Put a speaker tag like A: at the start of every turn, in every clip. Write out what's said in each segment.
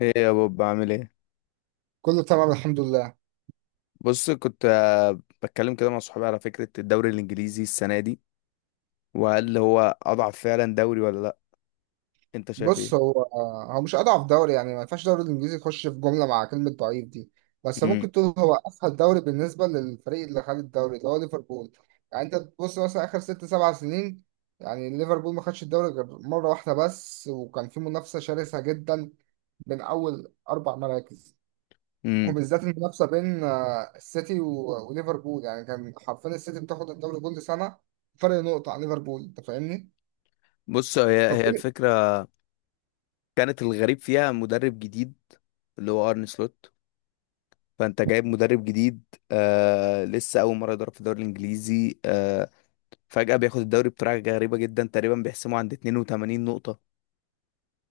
A: ايه يا بوب، بعمل ايه؟
B: كله تمام، الحمد لله.
A: بص، كنت بتكلم كده مع صحابي على فكرة الدوري الانجليزي السنة دي، وهل هو اضعف فعلا دوري ولا لا؟ انت شايف
B: بص،
A: ايه؟
B: هو مش اضعف دوري، يعني ما ينفعش الدوري الانجليزي يخش في جمله مع كلمه ضعيف دي. بس
A: امم
B: ممكن تقول هو اسهل دوري بالنسبه للفريق اللي خد الدوري اللي هو ليفربول. يعني انت تبص مثلا اخر 6 7 سنين، يعني ليفربول ما خدش الدوري غير مره واحده بس، وكان في منافسه شرسه جدا بين اول 4 مراكز.
A: امم
B: وبالذات المنافسه بين السيتي و- وليفربول، يعني كان حرفيا السيتي بتاخد الدوري كل سنه فرق نقطه عن ليفربول. انت فاهمني؟
A: بص، هي
B: فكل.
A: الفكرة، كانت الغريب فيها مدرب جديد، اللي هو ارن سلوت. فانت جايب مدرب جديد، لسه اول مرة يدرب في الدوري الانجليزي، فجأة بياخد الدوري بطريقة غريبة جدا، تقريبا بيحسمه عند 82 نقطة.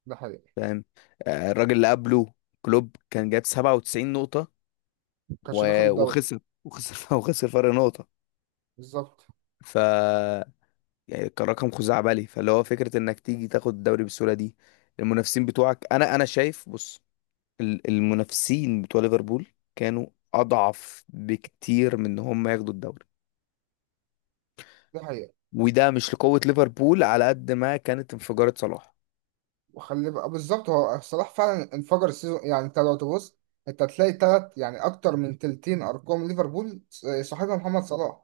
B: ده حقيقي.
A: فاهم؟ الراجل اللي قبله كلوب، كان جايب 97 نقطة
B: كانش بياخد
A: و-
B: الدوري.
A: وخسر وخسر وخسر فرق نقطة.
B: بالظبط.
A: ف يعني كان رقم خزعبلي، فاللي هو فكرة انك تيجي تاخد الدوري بالسهولة دي، المنافسين بتوعك، انا شايف، بص، المنافسين بتوع ليفربول كانوا اضعف بكتير من ان هم ياخدوا الدوري،
B: دي حقيقة.
A: وده مش لقوة ليفربول على قد ما كانت انفجارة صلاح.
B: وخلي بقى بالظبط، هو صلاح فعلا انفجر السيزون، يعني انت لو تبص، انت هتلاقي تلات يعني اكتر من تلتين ارقام ليفربول صاحبها محمد صلاح.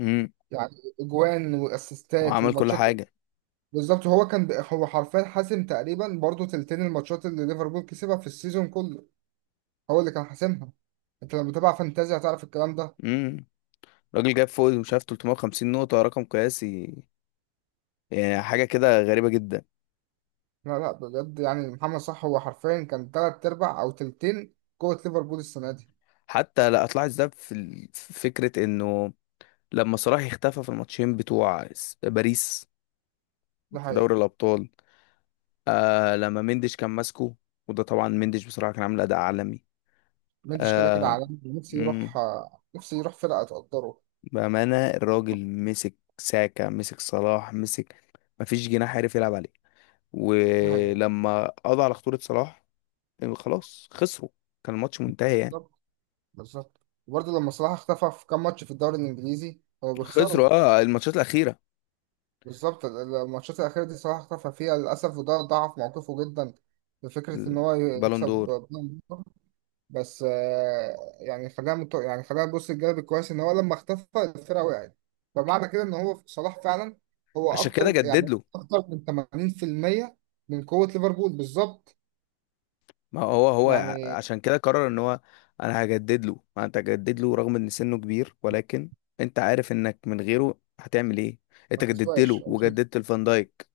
A: امم
B: يعني اجوان واسيستات
A: وعمل كل
B: وماتشات.
A: حاجة.
B: بالظبط، هو كان هو حرفيا حاسم تقريبا برضو تلتين الماتشات اللي ليفربول كسبها في السيزون كله. هو اللي كان حاسمها. انت لما بتابع فانتازيا هتعرف الكلام ده.
A: امم راجل جاب فوق، مش عارف، 350 نقطة، رقم قياسي، يعني حاجة كده غريبة جدا.
B: لا، لا، بجد، يعني محمد صلاح هو حرفيا كان تلات ارباع او تلتين قوة ليفربول السنة دي.
A: حتى لا، اطلعت ده في في فكرة انه لما صلاح اختفى في الماتشين بتوع باريس
B: ده
A: في دوري
B: حقيقة.
A: الأبطال، لما مندش كان ماسكه، وده طبعا مندش بصراحة كان عامل أداء عالمي.
B: مندش كده كده
A: آه
B: عالمي، نفسي يروح.
A: مم،
B: نفسي يروح فرقة تقدره.
A: بأمانة، الراجل مسك ساكا، مسك صلاح، مسك. مفيش جناح عرف يلعب عليه،
B: ده حقيقة.
A: ولما قضى على خطورة صلاح، خلاص خسروا، كان الماتش منتهي يعني.
B: بالظبط. بالظبط. وبرضه لما صلاح اختفى في كام ماتش في الدوري الإنجليزي هو بيخسروا.
A: خسروا اه الماتشات الأخيرة.
B: بالظبط، الماتشات الأخيرة دي صلاح اختفى فيها للأسف، وده ضعف موقفه جدا بفكرة إن هو
A: البالون
B: يكسب
A: دور.
B: بطولة. بس يعني خلينا نبص الجانب الكويس إن هو لما اختفى الفرقة وقعت. فمعنى كده إن هو صلاح فعلا، هو
A: عشان كده
B: أكتر يعني
A: جدد له.
B: أكتر من 80% من قوة ليفربول بالظبط.
A: ما هو هو
B: يعني
A: عشان كده قرر ان هو، انا هجدد له، ما انت هجدد له رغم ان سنه كبير، ولكن انت عارف انك من غيره هتعمل ايه؟
B: ما
A: انت جددت
B: بتسواش،
A: له وجددت الفان دايك.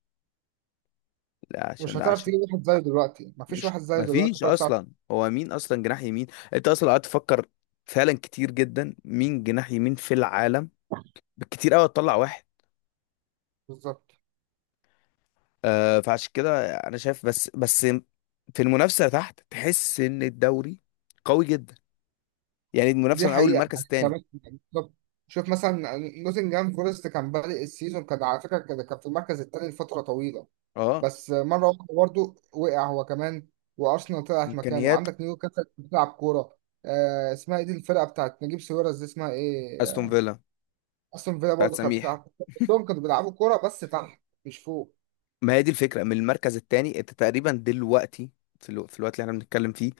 A: لا عشان،
B: مش
A: لا
B: هتعرف
A: عشان،
B: تجيب واحد زيه دلوقتي، ما فيش
A: مش
B: واحد زيه
A: ما
B: دلوقتي
A: فيش
B: خالص، تعرف.
A: اصلا، هو مين اصلا جناح يمين؟ انت اصلا قعدت تفكر فعلا كتير جدا مين جناح يمين في العالم؟ بالكتير قوي تطلع واحد.
B: بالظبط.
A: فعشان كده انا شايف، بس في المنافسه تحت، تحس ان الدوري قوي جدا، يعني
B: دي
A: المنافسه من اول
B: حقيقة،
A: المركز
B: يعني
A: الثاني.
B: كمان. بالظبط. شوف مثلا نوتنجهام فورست، كان بادئ السيزون، كان على فكرة كان في المركز التاني لفترة طويلة.
A: اه
B: بس مرة واحدة برضه وقع هو كمان، وأرسنال طلعت مكانه،
A: امكانيات.
B: وعندك نيوكاسل بتلعب كورة. اسمها ايه دي، الفرقة بتاعت نجيب ساويرس دي اسمها ايه
A: استون فيلا
B: أستون فيلا
A: بتاعت
B: برضه كانت بتلعب
A: سميح.
B: كورة، كلهم كانوا بيلعبوا كورة بس تحت مش فوق.
A: ما هي دي الفكره من المركز الثاني. انت تقريبا دلوقتي، في الوقت اللي احنا بنتكلم فيه،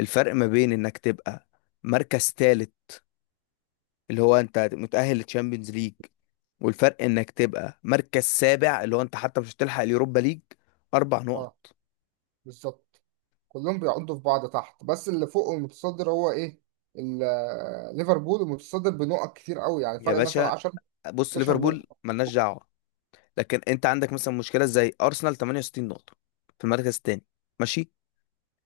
A: الفرق ما بين انك تبقى مركز ثالث، اللي هو انت متاهل للتشامبيونز ليج، والفرق انك تبقى مركز سابع، اللي هو انت حتى مش هتلحق اليوروبا ليج، اربع نقط.
B: اه، بالظبط. كلهم بيعضوا في بعض تحت، بس اللي فوق المتصدر هو ايه، ليفربول المتصدر بنقط كتير قوي، يعني
A: يا
B: فرق مثلا
A: باشا،
B: 10
A: بص،
B: 12
A: ليفربول
B: نقطة.
A: ملناش دعوه، لكن انت عندك مثلا مشكله زي ارسنال 68 نقطه في المركز الثاني، ماشي،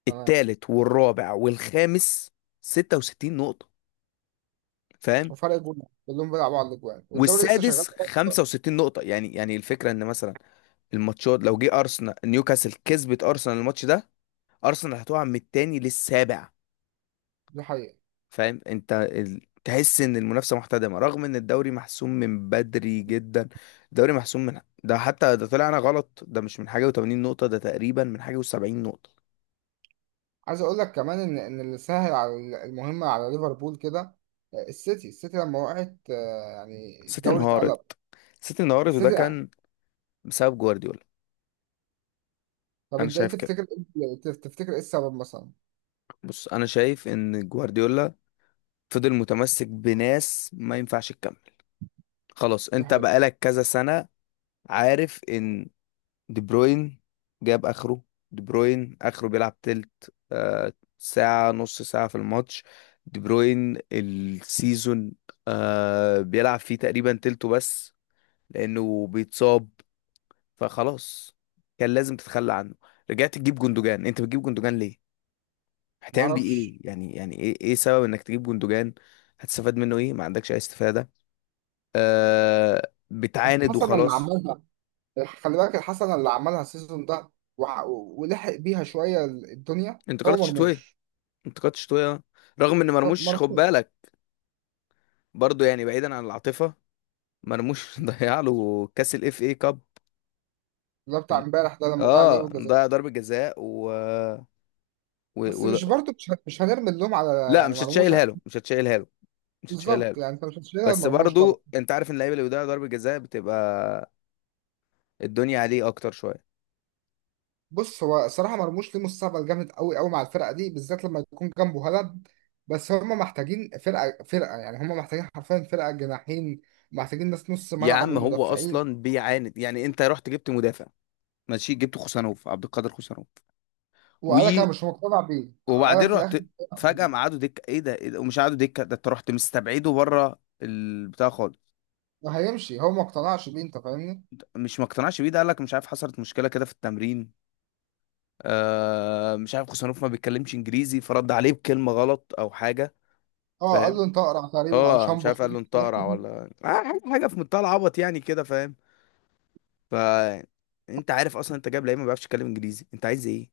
B: تمام،
A: الثالث والرابع والخامس 66 نقطه، فاهم،
B: وفرق جول، كلهم بيلعبوا على الاجوان، والدوري لسه شغال.
A: والسادس 65 نقطة. يعني يعني الفكرة ان مثلا الماتشات، لو جه ارسنال نيوكاسل كسبت ارسنال الماتش ده، ارسنال هتقع من التاني للسابع.
B: دي حقيقة.
A: فاهم انت؟ تحس ان المنافسة محتدمة رغم ان الدوري محسوم من بدري جدا. الدوري محسوم من، ده حتى ده طلعنا غلط، ده مش من حاجة و80 نقطة، ده تقريبا من حاجة و70 نقطة.
B: عايز اقول لك كمان ان اللي سهل على المهمة على ليفربول كده، السيتي لما وقعت، يعني
A: سيتي
B: الدوري
A: انهارت.
B: اتقلب،
A: سيتي انهارت، وده
B: السيتي يعني.
A: كان بسبب جوارديولا.
B: طب
A: انا
B: انت ايه
A: شايف كده.
B: تفتكر؟ إيه؟ تفتكر ايه السبب مثلا؟
A: بص، انا شايف ان جوارديولا فضل متمسك بناس ما ينفعش تكمل. خلاص
B: دي
A: انت
B: حقيقة.
A: بقالك كذا سنة، عارف ان دي بروين جاب اخره. دي بروين اخره بيلعب تلت، ساعة، نص ساعة في الماتش. دي بروين السيزون بيلعب فيه تقريبا تلته بس لانه بيتصاب. فخلاص كان لازم تتخلى عنه. رجعت تجيب جندوجان. انت بتجيب جندوجان ليه؟ هتعمل بيه
B: معرفش.
A: ايه؟ يعني يعني ايه، ايه سبب انك تجيب جندوجان؟ هتستفاد منه ايه؟ ما عندكش اي استفادة. آه بتعاند
B: حسب اللي
A: وخلاص.
B: عملها. خلي بالك الحسنة اللي عملها السيزون ده، ولحق بيها شوية الدنيا هو
A: انتقادات شتويه،
B: مرموش.
A: انتقادات شتويه رغم ان
B: طب
A: مرموش، خد
B: مرموش.
A: بالك، برضو يعني، بعيدا عن العاطفه، مرموش ضيع له كاس الاف اي كاب.
B: ده بتاع
A: ال-
B: امبارح ده لما ضيع ضربة
A: اه
B: جزاء.
A: ضيع ضربه جزاء و...
B: بس
A: و...
B: مش برضه مش هنرمي اللوم على،
A: لا،
B: يعني مرموش.
A: مش هتشيلها
B: بالظبط،
A: له.
B: يعني انت مش هتشيلها
A: بس
B: مرموش طبعا.
A: برضو انت عارف ان اللعيبه اللي بيضيعوا ضربه جزاء بتبقى الدنيا عليه اكتر شويه.
B: بص، هو الصراحة مرموش ليه مستقبل جامد قوي قوي مع الفرقة دي بالذات لما يكون جنبه هالاند. بس هم محتاجين فرقة يعني هم محتاجين حرفيا فرقة جناحين، محتاجين ناس نص
A: يا
B: ملعب
A: عم، هو
B: ومدافعين.
A: اصلا بيعاند، يعني انت رحت جبت مدافع، ماشي، جبت خوسانوف، عبد القادر خوسانوف،
B: وقالك انا مش مقتنع بيه، قالك
A: وبعدين
B: في الاخر
A: رحت فجأة مقعدوا دكة، ايه ده، ايه ده؟ ومش قعدوا دكة ده، انت رحت مستبعده بره البتاع خالص.
B: ما هيمشي، هو ما اقتنعش بيه، انت فاهمني.
A: مش ما اقتنعش بيه، ده قال لك مش عارف حصلت مشكلة كده في التمرين، مش عارف، خوسانوف ما بيتكلمش انجليزي، فرد عليه بكلمة غلط او حاجة.
B: اه قال
A: فاهم؟
B: له انت اقرع تقريبا او
A: اه، مش
B: شامبو
A: عارف، قال له انت
B: حاجة.
A: اقرع ولا حاجة، حاجة في منتهى العبط يعني كده، فاهم. ف انت عارف اصلا انت جايب لعيب ما بيعرفش يتكلم انجليزي، انت عايز ايه؟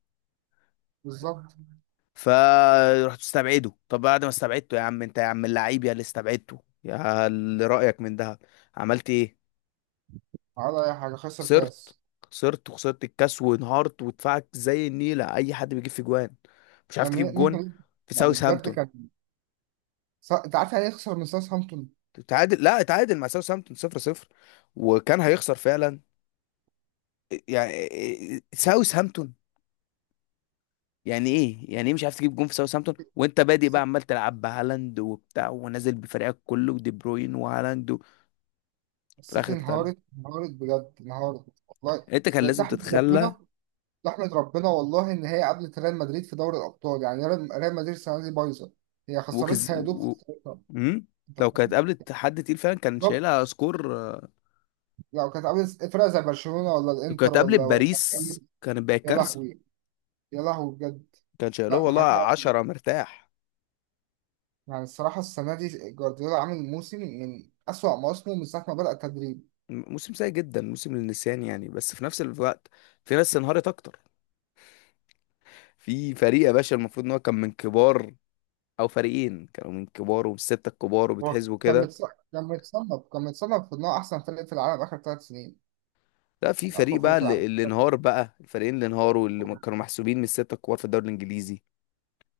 B: بالظبط.
A: فرحت استبعده. طب بعد ما استبعدته، يا عم انت، يا عم اللعيب، يا اللي استبعدته، يا اللي رأيك من ده، عملت ايه؟
B: على اي حاجه خسر
A: خسرت.
B: كاس.
A: خسرت وخسرت الكاس، وانهارت، ودفعك زي النيلة. اي حد بيجيب في جوان. مش عارف
B: كان
A: تجيب
B: يعني
A: جون
B: ممكن،
A: في
B: يعني بجد
A: ساوثهامبتون.
B: كان، انت عارف يعني ايه يخسر من ساوثهامبتون.
A: تعادل، لا اتعادل مع ساوثهامبتون صفر صفر، وكان هيخسر فعلا يعني. ساوثهامبتون! يعني ايه، يعني ايه مش عارف تجيب جون في ساوثهامبتون، وانت بادئ بقى
B: الس-
A: عمال تلعب بهالاند وبتاع ونازل بفريقك كله ودي بروين وهالاند في
B: السيتي
A: الاخر تتعادل.
B: انهارت بجد انهارت والله.
A: انت كان
B: ده
A: لازم
B: تحمد
A: تتخلى.
B: ربنا تحمد ربنا والله، ان هي قابلت ريال مدريد في دوري الابطال، يعني ريال مدريد السنه دي بايظه. هي
A: وكز
B: خسرتها يا دوب
A: و...
B: خسرتها.
A: مم؟
B: انت
A: لو كانت
B: فاهم.
A: قابلت حد تقيل فعلا كان
B: بالظبط.
A: شايلها سكور
B: لو كانت قابلت فرقه زي برشلونه ولا
A: لو
B: الانتر
A: كانت قابلت
B: ولا ولا.
A: باريس كانت بقت
B: يا
A: كارثه.
B: لهوي، يا لهوي بجد.
A: كان شايلها
B: لا ما
A: والله
B: حاجة.
A: عشرة مرتاح.
B: يعني الصراحة السنة دي جوارديولا عامل موسم من أسوأ مواسمه من ساعة ما بدأ التدريب.
A: موسم سيء جدا، موسم للنسيان يعني، بس في نفس الوقت في ناس انهارت اكتر. في فريق يا باشا المفروض ان هو كان من كبار، او فريقين كانوا من كبار ومن الستة الكبار
B: هو
A: وبيتحسبوا
B: كان
A: كده.
B: متصنف كان متصنف كان متصنف في إن هو أحسن فريق في العالم آخر 3 سنين،
A: لا في
B: يعني أقوى
A: فريق
B: فريق
A: بقى،
B: في العالم.
A: اللي انهار بقى، الفريقين اللي انهاروا، اللي كانوا محسوبين من الستة الكبار في الدوري الانجليزي،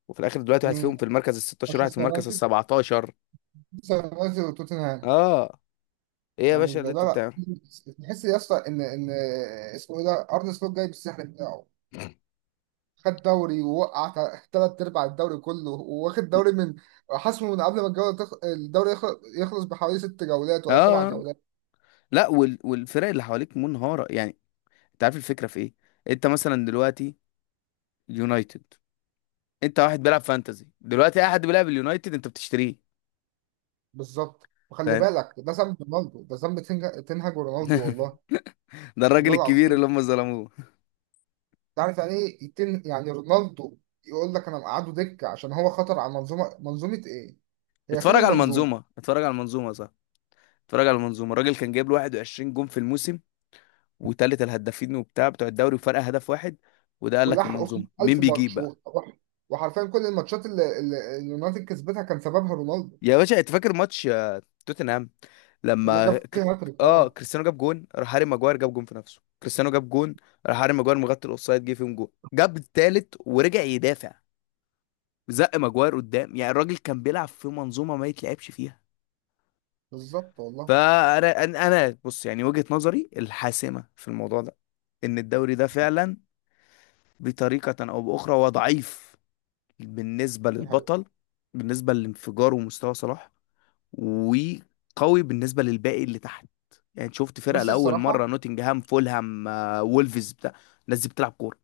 A: وفي الاخر دلوقتي واحد
B: مين؟
A: فيهم في المركز ال 16، واحد في
B: مانشستر
A: المركز ال
B: يونايتد
A: 17.
B: مانشستر يونايتد وتوتنهام.
A: اه، ايه يا
B: يعني
A: باشا اللي
B: ده
A: انتوا
B: لا.
A: بتعمله؟
B: لا، تحس يا اسطى إن اسمه إيه ده، أرن سلوت جاي بالسحر بتاعه. خد دوري ووقع، ثلاث أرباع الدوري كله، وواخد دوري من، حسمه من قبل ما الجولة الدوري يخلص بحوالي 6 جولات ولا سبع
A: اه،
B: جولات
A: لا وال... والفرق اللي حواليك منهارة يعني. انت عارف الفكرة في ايه؟ انت مثلا دلوقتي، يونايتد، انت واحد بيلعب فانتزي دلوقتي، اي حد بيلعب اليونايتد انت بتشتريه.
B: بالظبط، وخلي
A: فاهم؟
B: بالك ده ذنب رونالدو، ده ذنب تنهج رونالدو والله،
A: ده الراجل
B: والله
A: الكبير
B: العظيم.
A: اللي هم ظلموه.
B: تعرف يعني ايه يعني رونالدو، يقول لك انا مقعده دكه عشان هو خطر على منظومه، منظومه ايه، هي فين
A: اتفرج على
B: المنظومه.
A: المنظومة، اتفرج على المنظومة، صح، اتفرج على المنظومة. الراجل كان جايب له 21 جون في الموسم، وتالت الهدافين وبتاع بتوع الدوري، وفرق هدف واحد. وده قال لك
B: ولحقوا في
A: المنظومة. مين
B: 1000
A: بيجيب
B: ماتش
A: بقى؟
B: وحرفيا كل الماتشات اللي اليونايتد كسبتها كان سببها رونالدو،
A: يا باشا انت فاكر ماتش توتنهام
B: اللي
A: لما
B: جاب فيها هاتريك.
A: اه،
B: اه،
A: كريستيانو جاب جون، راح هاري ماجواير جاب جون في نفسه، كريستيانو جاب جون، راح هاري ماجواير مغطي الاوفسايد جه فيهم جون، جاب التالت ورجع يدافع زق ماجواير قدام. يعني الراجل كان بيلعب في منظومه ما يتلعبش فيها.
B: بالظبط والله.
A: فانا، بص، يعني وجهه نظري الحاسمه في الموضوع ده، ان الدوري ده فعلا بطريقه او باخرى هو ضعيف، بالنسبه
B: دي حقيقة.
A: للبطل، بالنسبه لانفجاره ومستوى صلاح، وقوي بالنسبه للباقي اللي تحت. يعني شفت فرقه
B: بص
A: لاول مره،
B: الصراحه
A: نوتنجهام، فولهام، وولفز، بتاع، الناس دي بتلعب كوره.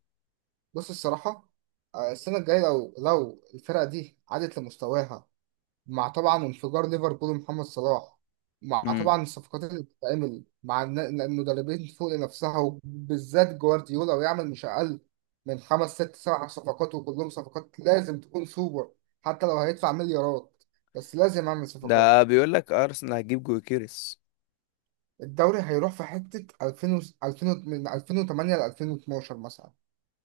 B: بص الصراحه السنه الجايه، لو الفرقه دي عادت لمستواها، مع طبعا انفجار ليفربول ومحمد صلاح، مع
A: امم
B: طبعا الصفقات اللي بتتعمل مع المدربين فوق لنفسها، وبالذات جوارديولا، ويعمل مش أقل من 5 6 7 صفقات، وكلهم صفقات لازم تكون سوبر، حتى لو هيدفع مليارات، بس لازم أعمل صفقات.
A: ده بيقول لك ارسنال هتجيب جوكيريس.
B: الدوري هيروح في حتة 2000 2000 من 2008 ل 2012 مثلا.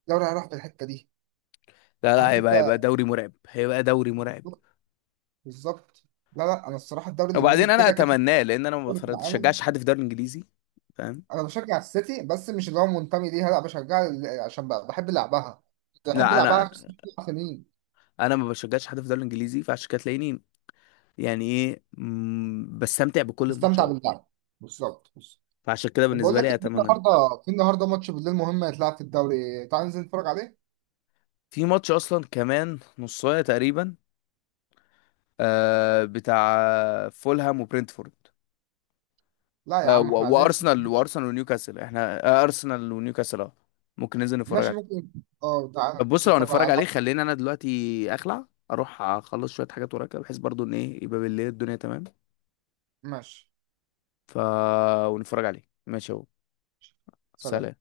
B: الدوري هيروح في الحتة دي.
A: لا لا،
B: عارف
A: هيبقى
B: أنت.
A: هيبقى دوري مرعب، هيبقى دوري مرعب.
B: بالظبط. لا، لا، أنا الصراحة الدوري الإنجليزي
A: وبعدين انا
B: كده كده
A: اتمناه، لان انا ما
B: في العالم.
A: بشجعش حد في الدوري الانجليزي. فاهم؟
B: انا بشجع السيتي بس مش اللي هو منتمي ليها، لا بشجع عشان بحب لعبها، كنت بحب
A: لا
B: لعبها
A: انا،
B: 5 سنين.
A: انا ما بشجعش حد في الدوري الانجليزي، فعشان كده تلاقيني، يعني ايه، بستمتع بكل
B: نستمتع
A: الماتشات.
B: باللعب. بالظبط، بص.
A: فعشان كده
B: طب بقول
A: بالنسبه
B: لك
A: لي
B: إيه، في
A: اتمنى.
B: النهارده في النهارده ماتش بالليل مهم هيتلعب في الدوري، تعال ننزل نتفرج عليه.
A: في ماتش اصلا كمان نص ساعه تقريبا، بتاع فولهام وبرنتفورد،
B: لا يا
A: آه
B: عم احنا
A: و-
B: عايزين.
A: وارسنال، وارسنال ونيوكاسل، احنا آه، ارسنال ونيوكاسل، اه، ممكن ننزل نتفرج
B: ماشي
A: عليه.
B: ممكن. اه تعال
A: طب بص،
B: ننزل
A: لو
B: نتفرج
A: هنتفرج عليه،
B: عليه.
A: خلينا انا دلوقتي اخلع، اروح اخلص شويه حاجات ورايا كده، بحيث برضو ان ايه يبقى بالليل الدنيا تمام.
B: ماشي.
A: ف ونتفرج عليه، ماشي اهو. سلام.
B: سلام.